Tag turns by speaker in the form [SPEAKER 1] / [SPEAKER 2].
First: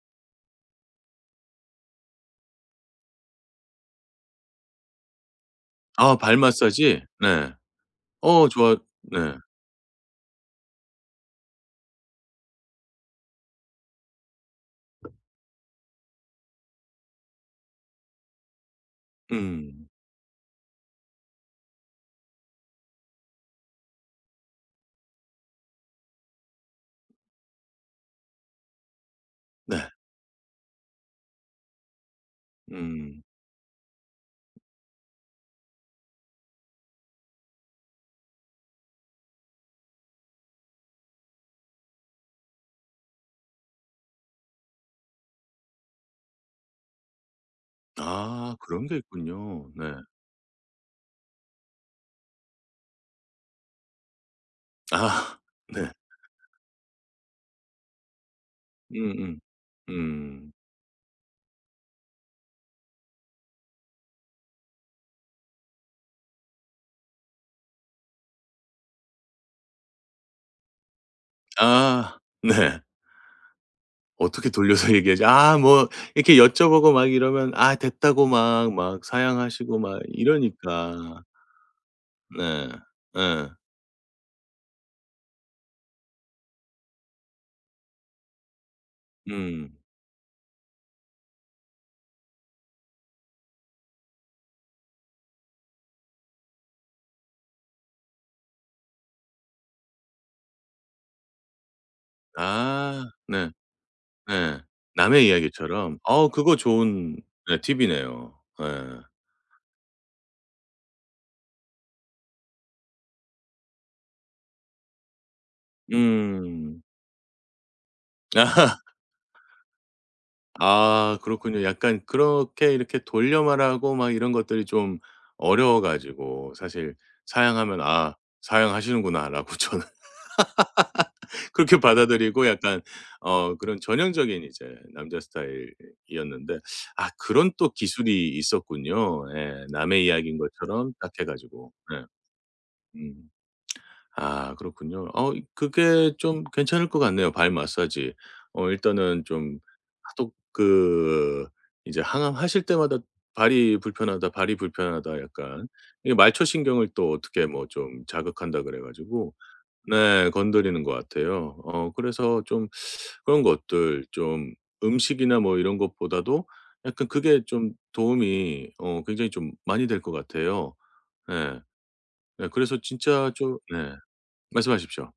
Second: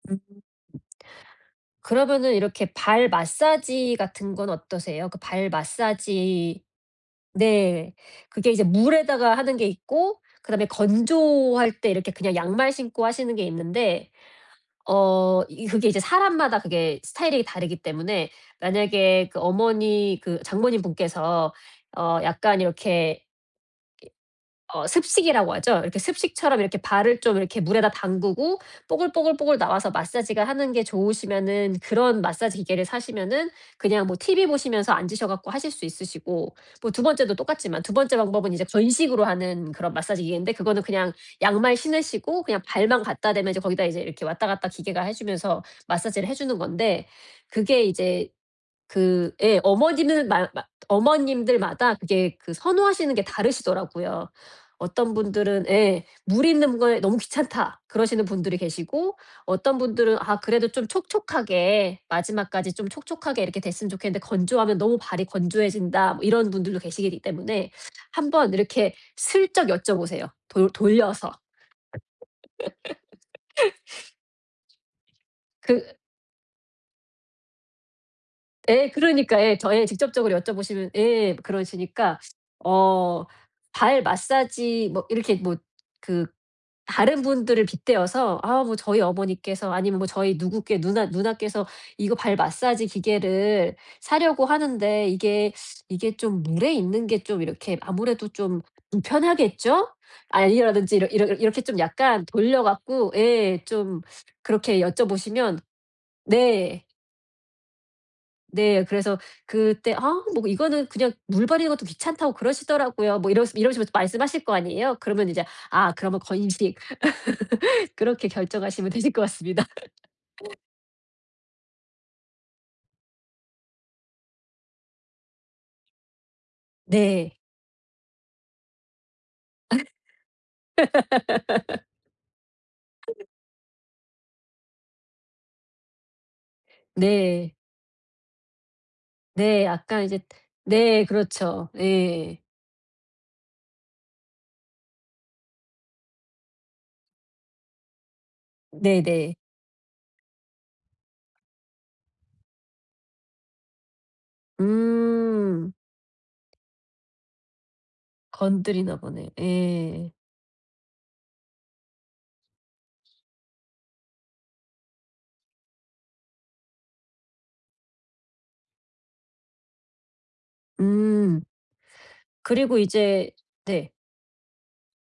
[SPEAKER 1] 음 그러면은 이렇게 발 마사지 같은 건 어떠세요? 그 발
[SPEAKER 2] 아 발
[SPEAKER 1] 마사지
[SPEAKER 2] 마사지. 네.
[SPEAKER 1] 네.
[SPEAKER 2] 어
[SPEAKER 1] 그게 이제
[SPEAKER 2] 좋아 네.
[SPEAKER 1] 물에다가 하는 게 있고 그다음에 건조할 때 이렇게 그냥 양말 신고 하시는 게 있는데 어 이 그게 이제 사람마다 그게 스타일이 다르기 때문에 만약에 그
[SPEAKER 2] 음.
[SPEAKER 1] 어머니 그 장모님분께서 어 약간 이렇게 이 어 습식이라고 하죠. 이렇게 습식처럼 이렇게 발을 좀 이렇게 물에다 담그고 뽀글뽀글뽀글
[SPEAKER 2] 네.
[SPEAKER 1] 나와서 마사지가 하는 게 좋으시면은 그런 마사지 기계를
[SPEAKER 2] 음.
[SPEAKER 1] 사시면은 그냥 뭐 TV 보시면서 앉으셔 갖고 하실 수 있으시고. 뭐 2번째도 똑같지만 2번째 방법은 이제 건식으로 하는 그런 마사지 기계인데 그거는 그냥 양말 신으시고 그냥 발만 갖다 대면 이제 거기다 이제 이렇게 왔다 갔다 기계가 해주면서 마사지를 해주는 건데 그게 이제
[SPEAKER 2] 아 그런 게
[SPEAKER 1] 그 예
[SPEAKER 2] 있군요. 네.
[SPEAKER 1] 어머니는 마 마 어머님들마다 그게 그 선호하시는 게 다르시더라고요. 어떤
[SPEAKER 2] 아
[SPEAKER 1] 분들은
[SPEAKER 2] 네.
[SPEAKER 1] 예 "물 있는 게 너무 귀찮다." 그러시는 분들이 계시고
[SPEAKER 2] 음음.
[SPEAKER 1] 어떤 분들은 "아
[SPEAKER 2] 음.
[SPEAKER 1] 그래도 좀 촉촉하게 마지막까지 좀 촉촉하게 이렇게 됐으면 좋겠는데 건조하면 너무 발이 건조해진다." 뭐 이런 분들도 계시기 때문에 한번 이렇게 슬쩍 여쭤보세요. 돌 돌려서.
[SPEAKER 2] 아 네. 어떻게 돌려서 얘기하지. 아 뭐
[SPEAKER 1] 그
[SPEAKER 2] 이렇게 여쭤보고 막 이러면 아 됐다고 막
[SPEAKER 1] 예.
[SPEAKER 2] 막
[SPEAKER 1] 그러니까. 예. 저
[SPEAKER 2] 사양하시고
[SPEAKER 1] 예
[SPEAKER 2] 막
[SPEAKER 1] 직접적으로 여쭤보시면
[SPEAKER 2] 이러니까.
[SPEAKER 1] 예 그러시니까.
[SPEAKER 2] 네.
[SPEAKER 1] 어
[SPEAKER 2] 예.
[SPEAKER 1] 발 마사지 뭐 이렇게 뭐 그 다른 분들을 빗대어서 "아 뭐 저희 어머니께서"
[SPEAKER 2] 음.
[SPEAKER 1] 아니면 "저희 누구께 누나 누나께서 이거 발 마사지 기계를 사려고 하는데 이게, 이게 좀 물에 있는 게 좀 이렇게 아무래도 좀 불편하겠죠?" 아 이러든지 이러 이러 이렇게 좀 약간 돌려
[SPEAKER 2] 아.
[SPEAKER 1] 갖고
[SPEAKER 2] 네.
[SPEAKER 1] 예 좀
[SPEAKER 2] 네.
[SPEAKER 1] 그렇게
[SPEAKER 2] 남의
[SPEAKER 1] 여쭤보시면
[SPEAKER 2] 이야기처럼. 어 그거
[SPEAKER 1] 네.
[SPEAKER 2] 좋은 네 팁이네요.
[SPEAKER 1] 네.
[SPEAKER 2] 예.
[SPEAKER 1] 그래서 그때 "아 뭐 이거는 그냥 물 버리는 것도 귀찮다고 그러시더라고요." 뭐 이러시 이러시면서 말씀하실 거 아니에요. 그러면 이제 아 그러면 건식
[SPEAKER 2] 음.
[SPEAKER 1] 그렇게 결정하시면 되실 것 같습니다.
[SPEAKER 2] 아 그렇군요. 약간 그렇게 이렇게 돌려 말하고 이런 것들이 좀 어려워 가지고 사실
[SPEAKER 1] 네.
[SPEAKER 2] 사양하면 '아 사양하시는구나.'라고 저는 그렇게 받아들이고 약간 어 그런 전형적인 이제 남자 스타일이었는데. 아 그런
[SPEAKER 1] 네.
[SPEAKER 2] 또 기술이 있었군요. 예.
[SPEAKER 1] 네. 아까
[SPEAKER 2] 남의
[SPEAKER 1] 이제
[SPEAKER 2] 이야기인 것처럼
[SPEAKER 1] 네
[SPEAKER 2] 딱 해
[SPEAKER 1] 그렇죠.
[SPEAKER 2] 가지고. 네.
[SPEAKER 1] 예.
[SPEAKER 2] 음. 아 그렇군요. 어 그게 좀 괜찮을 것 같네요. 발 마사지. 어 일단은
[SPEAKER 1] 네네.
[SPEAKER 2] 좀 하독 그 이제 항암하실 때마다 "발이 불편하다, 발이 불편하다 약간."
[SPEAKER 1] 음.
[SPEAKER 2] 이 말초신경을 또 어떻게 뭐 좀 자극한다 그래
[SPEAKER 1] 건드리나 보네.
[SPEAKER 2] 가지고
[SPEAKER 1] 예.
[SPEAKER 2] 네 건드리는 것 같아요 어 그래서 좀 그런 것들 좀 음식이나 뭐 이런 것보다도 약간 그게 좀 도움이 어 굉장히 좀 많이 될 것 같아요.
[SPEAKER 1] 음.
[SPEAKER 2] 예. 예.
[SPEAKER 1] 그리고
[SPEAKER 2] 그래서 진짜
[SPEAKER 1] 이제
[SPEAKER 2] 좀
[SPEAKER 1] 네.
[SPEAKER 2] 예 말씀하십시오.